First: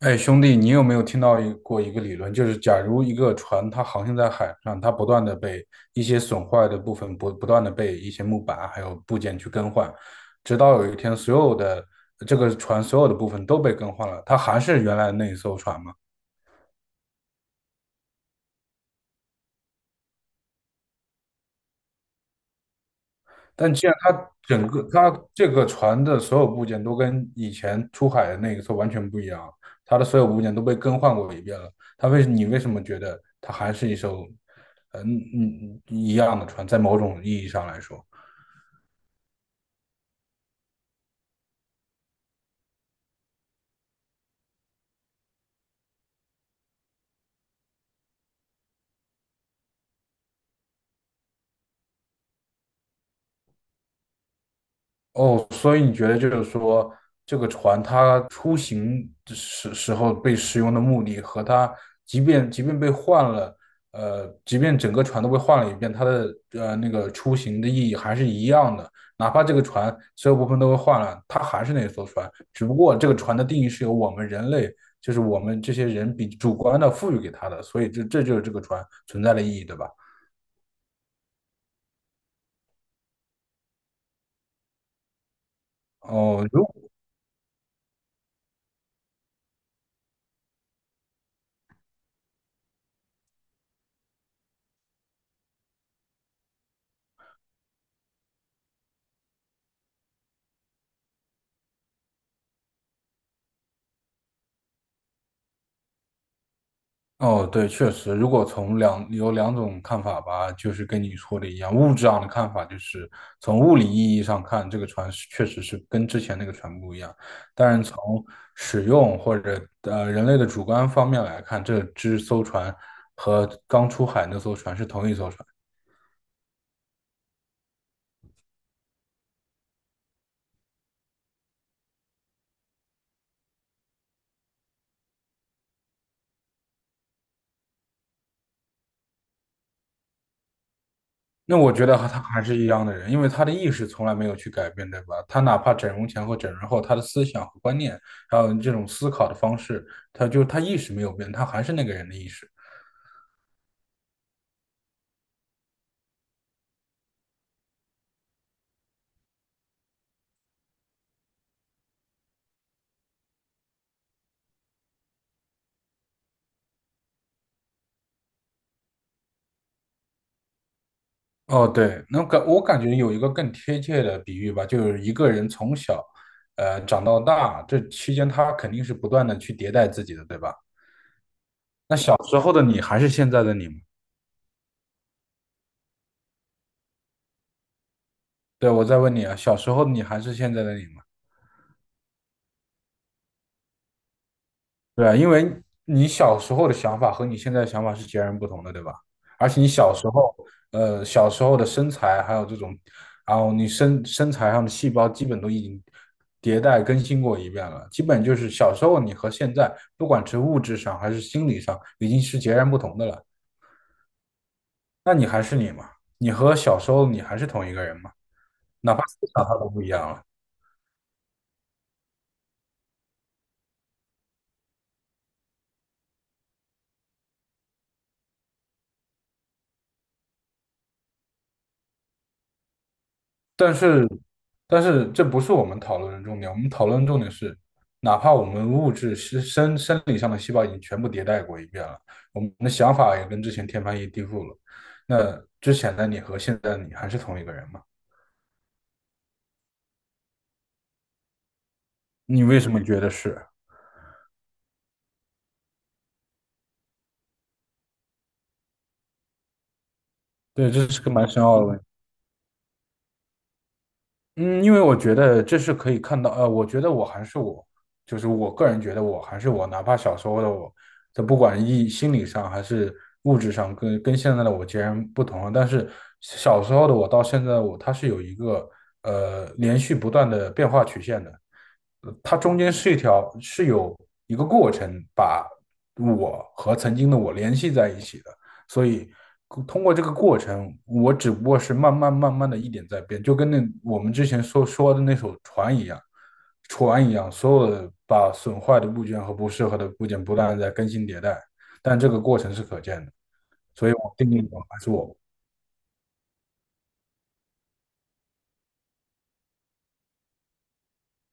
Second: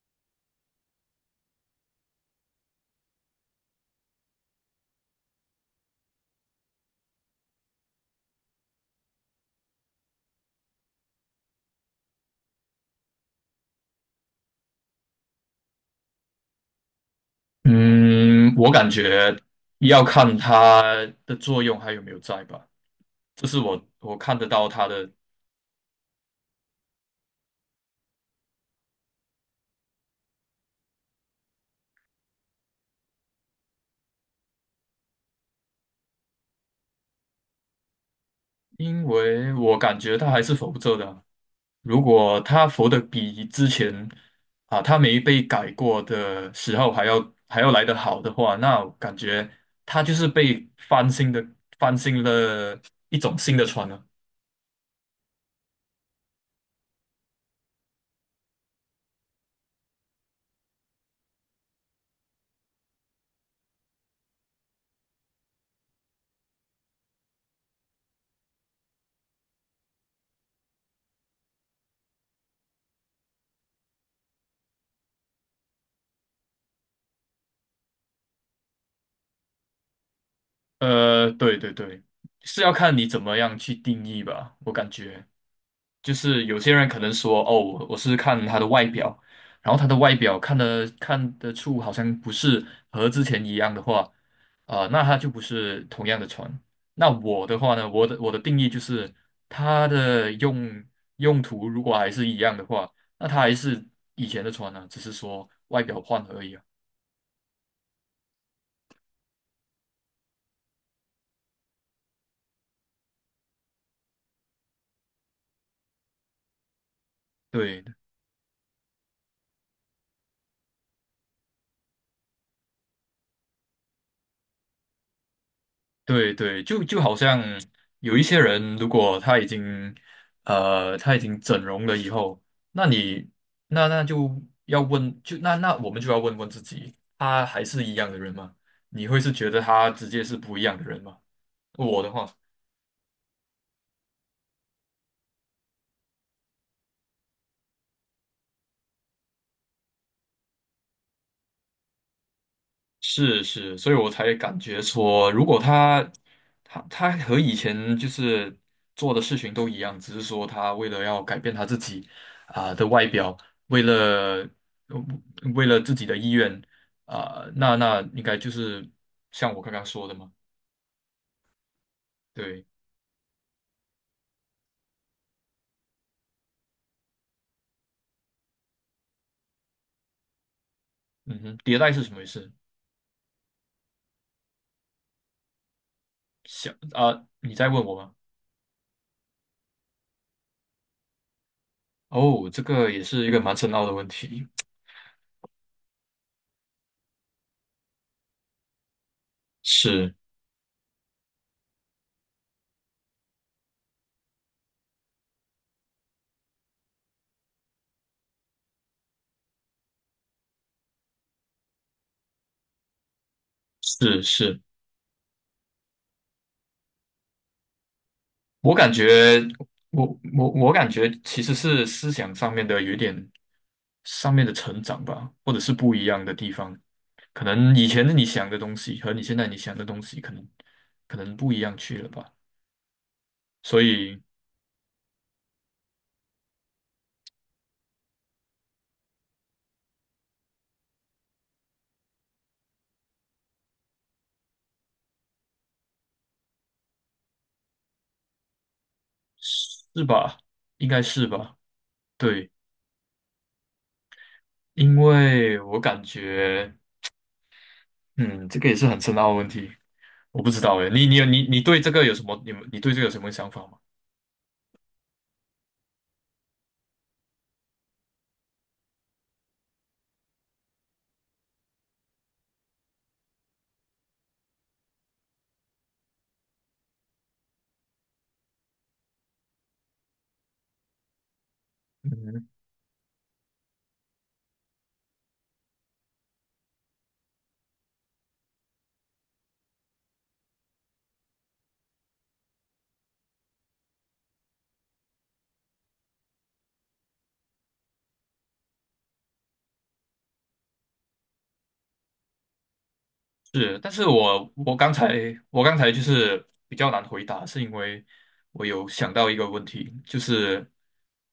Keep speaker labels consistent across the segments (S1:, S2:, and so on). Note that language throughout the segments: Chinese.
S1: 哎，兄弟，你有没有听到过一个理论，就是假如一个船它航行在海上，它不断的被一些损坏的部分不断的被一些木板还有部件去更换，直到有一天所有的这个船所有的部分都被更换了，它还是原来那一艘船吗？
S2: 嗯，我感觉要看它的作用还有没有在吧，这是
S1: 但
S2: 我
S1: 既然
S2: 我
S1: 它
S2: 看得
S1: 整
S2: 到
S1: 个
S2: 它的，
S1: 它这个船的所有部件都跟以前出海的那个时候完全不一样了，它的所有部件都被更换过一遍了，你为什么觉得它还是一艘一样的船？在某种意义上来说，
S2: 因为我感觉它还是浮着的啊。如果它浮的比之前啊它没被改过的时候还要来得好的话，那我感觉它就是被翻新的翻新了一种新的船了。
S1: 哦，所以你觉得就是说，这个船它出行的时候被使用的目的和它，即便被换了，即便整个船都被换了一遍，它的那个出行的意义还是一样的。哪怕这个船所有部分都被换了，它还是那艘船，只不过这个船的定义是由我们人类，就是我们这些人比主观的赋予给它的，所以这就是这个船存在的意义，对吧？
S2: 对对对，是要看你怎么样去定义吧，我感觉。就是
S1: 哦，
S2: 有
S1: 如
S2: 些人可能说，哦，我是看他的外表，然后他的外表看得出好像不是和之前一样的话，啊、那他就不是同样的船。那我的话呢，我的定义就是它的用途如果还是一样的话，那它还是以前的船呢、只是说外表换了而已啊。
S1: 哦，对，确实，如果有两种看法吧，就是跟你说的一样，物质上的看法就是从物理意义上看，这个船是确实是跟之前那个船不一样。但
S2: 对，
S1: 是从使用或者人类的主观方面来看，这艘船和刚出海那艘船是同一艘船。
S2: 对对，就好像有一些人，如果他已经整容了以后，那你那就要问，就那我们就要问问自己，他还是一样的人吗？你会是觉得他直接是不一样的人吗？
S1: 那我觉得
S2: 我
S1: 和
S2: 的
S1: 他
S2: 话。
S1: 还是一样的人，因为他的意识从来没有去改变，对吧？他哪怕整容前和整容后，他的思想和观念，还有这种思考的方式，他就他意识没有变，他还是那个人的意识。
S2: 是是，所以我才感觉说，如果他和以前就是做的事情都一样，只是说他为了要改变他自己啊、的外表，为了呃为了自己的意愿啊、那应该就是像我刚刚说的嘛，
S1: 哦，对，那我
S2: 对，
S1: 感觉有一个更贴切的比喻吧，就是一个人从小，长到大，这期间他肯定是不断的去迭代自己的，对吧？
S2: 嗯哼，迭代
S1: 那
S2: 是什
S1: 小
S2: 么意
S1: 时
S2: 思？
S1: 候的你还是现在的你吗？
S2: 想啊、你在问我吗？
S1: 对，我再问你啊，小时候的你还是现在的你吗？
S2: 哦，这个也是一个蛮深奥的问题，
S1: 对啊，因为你小时候的想法和你现在的想法是截然不同的，对吧？而且你小时
S2: 是
S1: 候，小时候的身材还有这种，然后你身材上的细胞基本都已经迭代更新过一遍了，基本就是小时候你和现在，不管是物质上还是心理上，已经是截然不同的了。
S2: 是是，
S1: 那你还是你嘛？你和小时候你还是同一个人嘛？
S2: 我感
S1: 哪怕思
S2: 觉，
S1: 想上都不一
S2: 我
S1: 样了。
S2: 我感觉其实是思想上面的有一点上面的成长吧，或者是不一样的地方。可能以前你想的东西和你现在你想的东西，可能不一样去了吧。
S1: 但
S2: 所
S1: 是，
S2: 以
S1: 但是这不是我们讨论的重点。我们讨论的重点是，哪怕我们物质是生理上的细胞已经全部迭代过一遍了，我们的想法也跟之前天翻地覆了。那之前的你和现在的你还是同一个人吗？
S2: 是吧？应该是吧？
S1: 你
S2: 对，
S1: 为什么觉得是？
S2: 因为我感觉，嗯，这个也是很深奥的问题，我不知
S1: 对，
S2: 道
S1: 这
S2: 诶。
S1: 是
S2: 你
S1: 个
S2: 你有
S1: 蛮
S2: 你
S1: 深
S2: 你
S1: 奥的问
S2: 对
S1: 题。
S2: 这个有什么？你对这个有什么想法吗？
S1: 嗯，因为我觉得这是可以看到，我觉得我还是我，就是我个人觉得我还是我，哪怕小时候的我，这不管心理上还是物质上跟，跟现在的我截然不同了。但是小时候的我到现在的我，它是有一个连续不断的变化曲线的，它
S2: 嗯。
S1: 中间是一条是有一个过程把我和曾经的我联系在一起的。所以通过这个过程，我只不过是慢慢慢慢的一点在变，就跟那我们之前说的那艘船一样，所有的把损坏的部件和不适合的部件不断的在更新迭代，但这个过程是可见的，
S2: 是，
S1: 所
S2: 但
S1: 以
S2: 是
S1: 我定义
S2: 我
S1: 我
S2: 我
S1: 还是
S2: 刚才
S1: 我。
S2: 我刚才就是比较难回答，是因为我有想到一个问题，就是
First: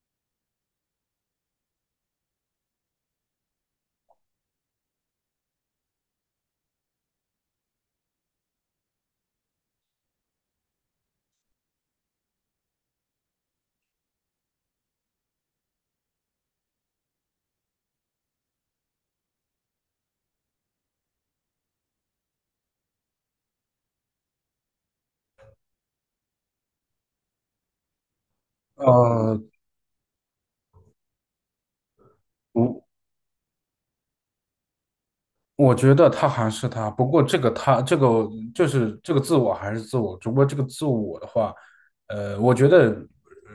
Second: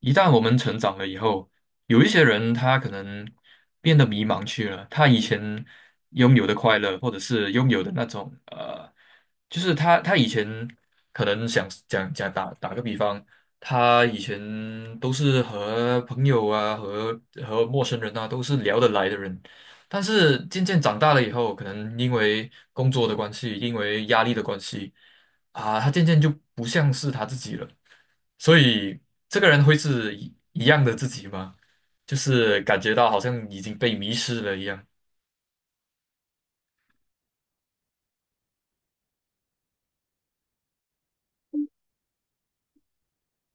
S2: 一旦我们成长了以后，有一些人他可能变得迷茫去了，他以前拥有的快乐，或者是拥有的那种就是他以前可能想讲讲打个比方，他以前都是和朋友啊和陌生人啊都是聊得来的人。但是渐渐长大了以后，可能因为工作的关系，因为压力的关系啊，他渐渐就不像是他自己了。所以
S1: 呃，
S2: 这个人会是一样的自己吗？就是感
S1: 我
S2: 觉到好像已经被迷失了一样。
S1: 我觉得他还是他，不过这个就是这个自我还是自我，只不过这个自我的话，我觉得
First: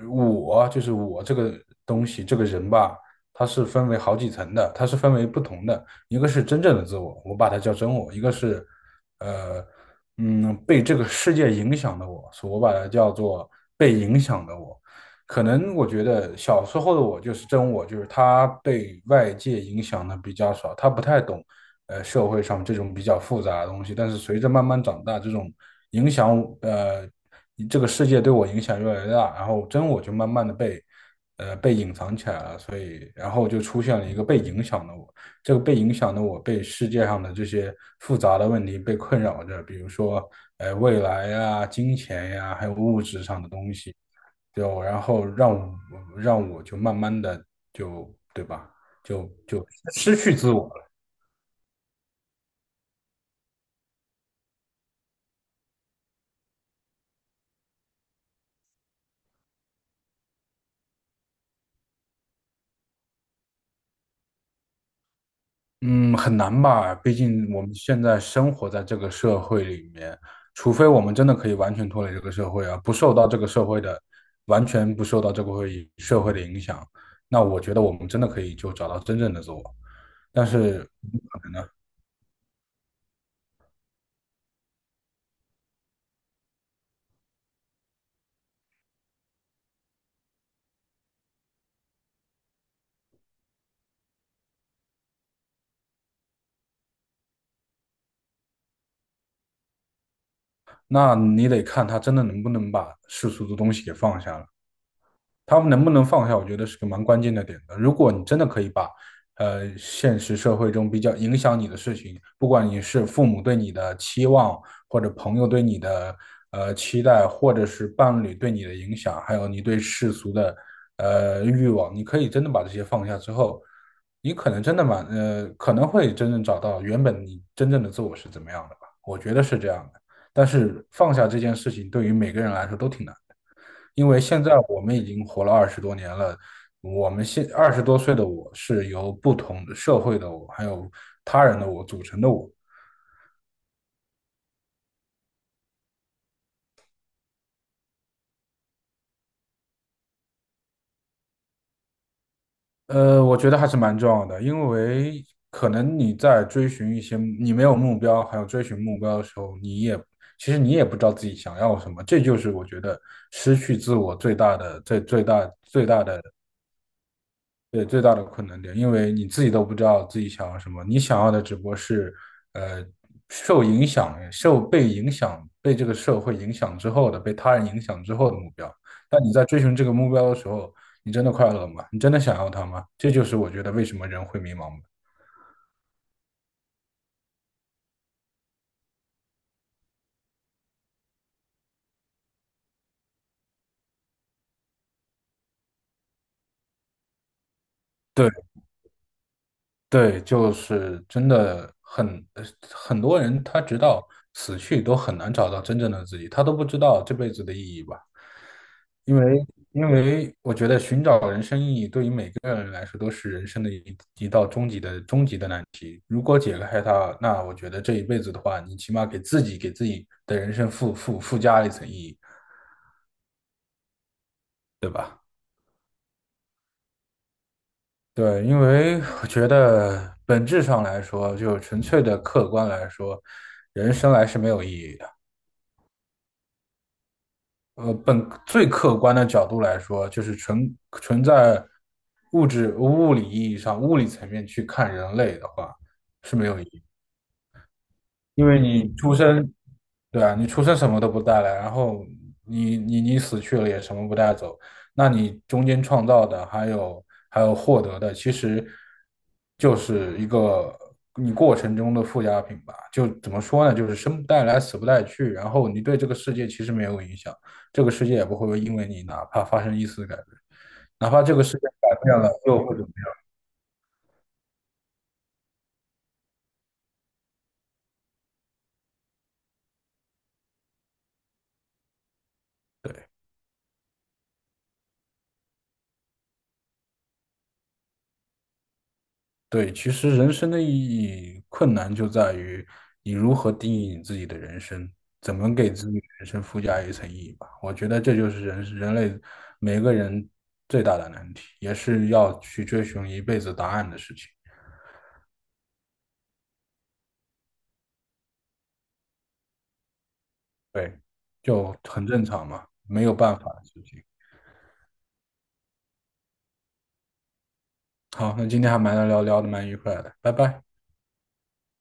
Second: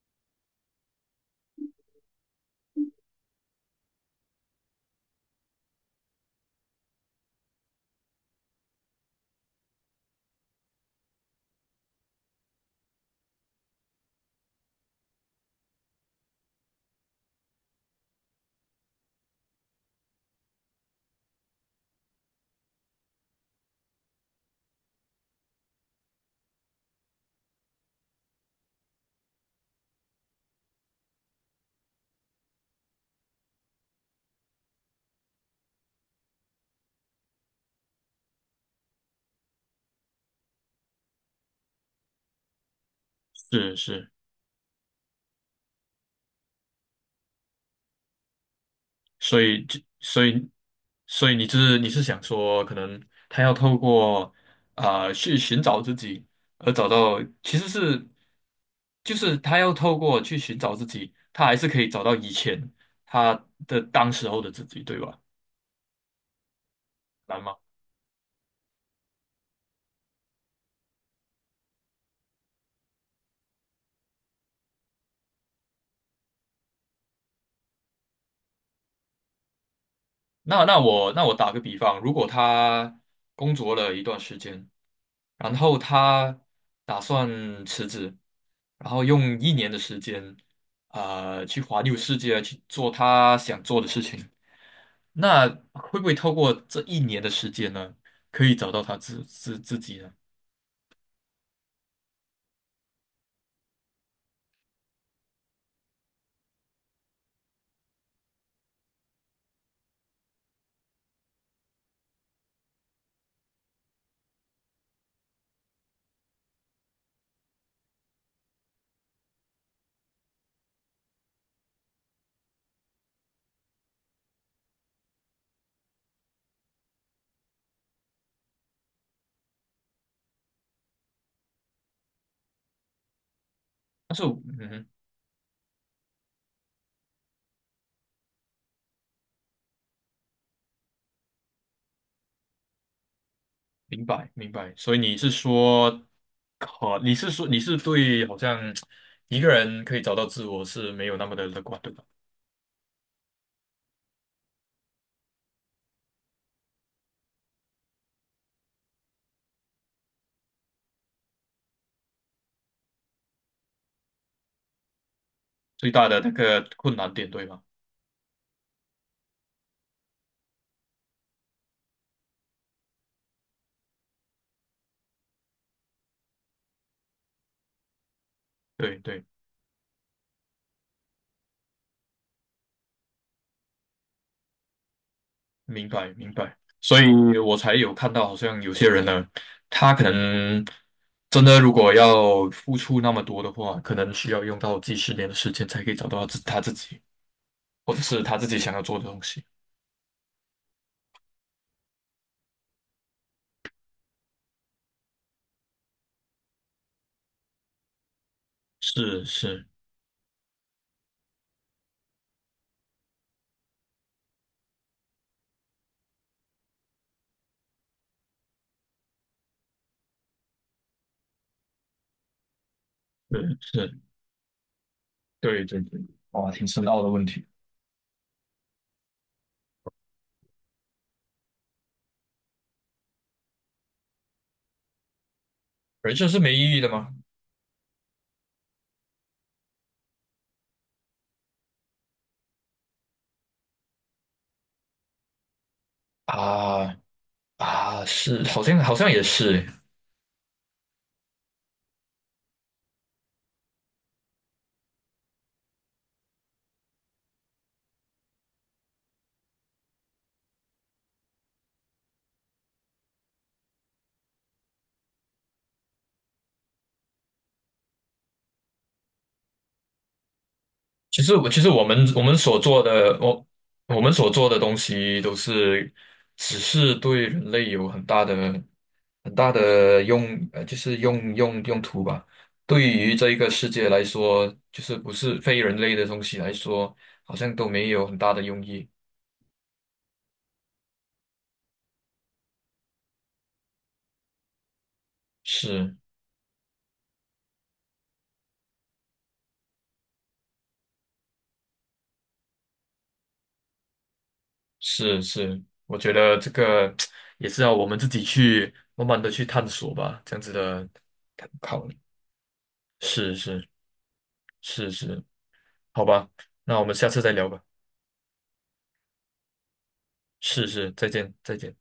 S1: 我就是我这个东西这个人吧，它是分为好几层的，它是分为不同的，一个是真正的自我，我把它叫真我，一个是呃被这个世界影响的我，所以我把它叫做被影响的我。可能我觉得小时候的我就是真我，就是他被外界影响的比较少，他不太懂社会上这种比较复杂的东西。但是随着慢慢长大，这种影响呃这个世界对我影响越来越大，然后真我就慢慢的被被隐藏起来了，所以然后就出现了一个被影响的我。这个被影响的我，被世界上的这些复杂的问题被困扰着，比如说，未来呀、金钱呀，还有物质上的东
S2: 是
S1: 西，
S2: 是，
S1: 就然后让我就慢慢的就对吧，就
S2: 所以
S1: 就
S2: 就
S1: 失
S2: 所
S1: 去
S2: 以
S1: 自我了。
S2: 所以你是想说，可能他要透过啊、去寻找自己，而找到其实是就是他要透过去寻找自己，他还是可以找到以前他的当时候的自己，对吧？
S1: 嗯，很难吧？毕
S2: 难
S1: 竟
S2: 吗？
S1: 我们现在生活在这个社会里面，除非我们真的可以完全脱离这个社会啊，不受到这个社会的，完全不受到这个社会的影响，那我觉得我们真的可以就找到真正的自我。但
S2: 那那
S1: 是，
S2: 我那我打个比方，如果他工作了一段时间，然后他打算辞职，然后用一年的时间，去环游世界，去做他想做的事情。那会不会透过这一年的时间呢，可以找到他自己呢？
S1: 那你得看他真的能不能把世俗的东西给放下了。他们能不能放下，我觉得是个蛮关键的点的。如果你真的可以把，现实社会中比较影响你的事情，不管你是父母对你的期望，或者朋友对你的期待，或者是伴侣对你的影响，还有你对世俗的欲望，你可以真的把这些放下之后，你可能真的蛮可能会真正找到原本你真正的自我是怎么样的吧？我觉得这样的。但是放下这件事情，对于每个人来说都挺难的。因
S2: 但
S1: 为
S2: 是我
S1: 现在
S2: 嗯
S1: 我
S2: 哼，
S1: 们已经活了二十多年了，我们现二十多岁的我是由不同的社会的我，还有他人的我组成的我。
S2: 明白明白。所以你是说，你是对好像一个人可以找到自我是没有那么的乐观，对吧？
S1: 我觉得还是蛮重要的，因为可能你在追寻一些你没有目标，还有追寻目标的时候，你也其实你也不知道自己想要什么，这就是我觉得失去自我最
S2: 最
S1: 大
S2: 大的
S1: 的，
S2: 那个困难点，对吗？
S1: 对，最大的困难点，因为你自己都不知道自己想要什么，你想要的只不过是，呃，受影响、受被影响、被这个社会影响之后的、被他人影响之后的目标。
S2: 对
S1: 但
S2: 对。
S1: 你在追寻这个目标的时候，你真的快乐吗？你真的想要它吗？这就是我觉得为什么人会迷茫吧。
S2: 明白明白，所以我才有看到，好像有些人呢，他可能真的如果要付出那么多的话，可能需要用到几十年的时间才可以找到自己，或者是
S1: 对
S2: 他自己想要做的东西。
S1: 对，就是真的很呃很多人，他直到死去都很难找到真正的自己，他都不知道这辈子的意义吧。因
S2: 是
S1: 为
S2: 是
S1: 因为我觉得寻找人生意义对于每个人来说都是人生的一道终极的难题。如果解开它，那我觉得这一辈子的话，你起码给自己的人生附加了一层意义，
S2: 是是，
S1: 对吧？
S2: 对对对，哇，挺深奥的问题。
S1: 对，因为我觉得本质上来说，就纯粹的客观来说，人生来是没有意义的。
S2: 人生是没意义的吗？
S1: 本最客观的角度来说，就是纯在物理意义上、物理层面去看人类的话，是没有意义。
S2: 啊啊，是，
S1: 因为
S2: 好像
S1: 你
S2: 好像
S1: 出
S2: 也
S1: 生，
S2: 是欸。
S1: 对啊，你出生什么都不带来，然后你死去了也什么不带走，那你中间创造的还有获得的，其实就是一个你过程中的附加品吧。就怎么说呢，就是生不带来，死不带去，然后你对这个世界其实没有影响，这个世界也不会因为你哪怕发生一丝改变，哪
S2: 其
S1: 怕
S2: 实，
S1: 这个
S2: 我
S1: 世
S2: 其
S1: 界
S2: 实我
S1: 改
S2: 们
S1: 变
S2: 我
S1: 了，
S2: 们
S1: 又
S2: 所
S1: 会
S2: 做
S1: 怎么样？
S2: 的，我们所做的东西都是，只是对人类有很大的、很大的用，就是用途吧。对
S1: 对。
S2: 于这一个世界来说，就是不是非人类的东西来说，好像都没有很大的用意。
S1: 对，其实人生的意义困难就在于你如何定义你自己的人生，怎么给自
S2: 是
S1: 己的人生附加一层意义吧。我觉得这就是人类每个人最大的难题，也是要去追寻一辈子答案的事情。
S2: 是是，我觉得这个 也是要我们自己去慢慢的去探索吧，这样子的
S1: 对，就
S2: 考虑。
S1: 很正常嘛，没有
S2: 是
S1: 办法的
S2: 是
S1: 事情。
S2: 是是，好吧，那我们下次再聊吧。
S1: 好，那今天还蛮愉快的，拜拜。
S2: 是是，再见再见。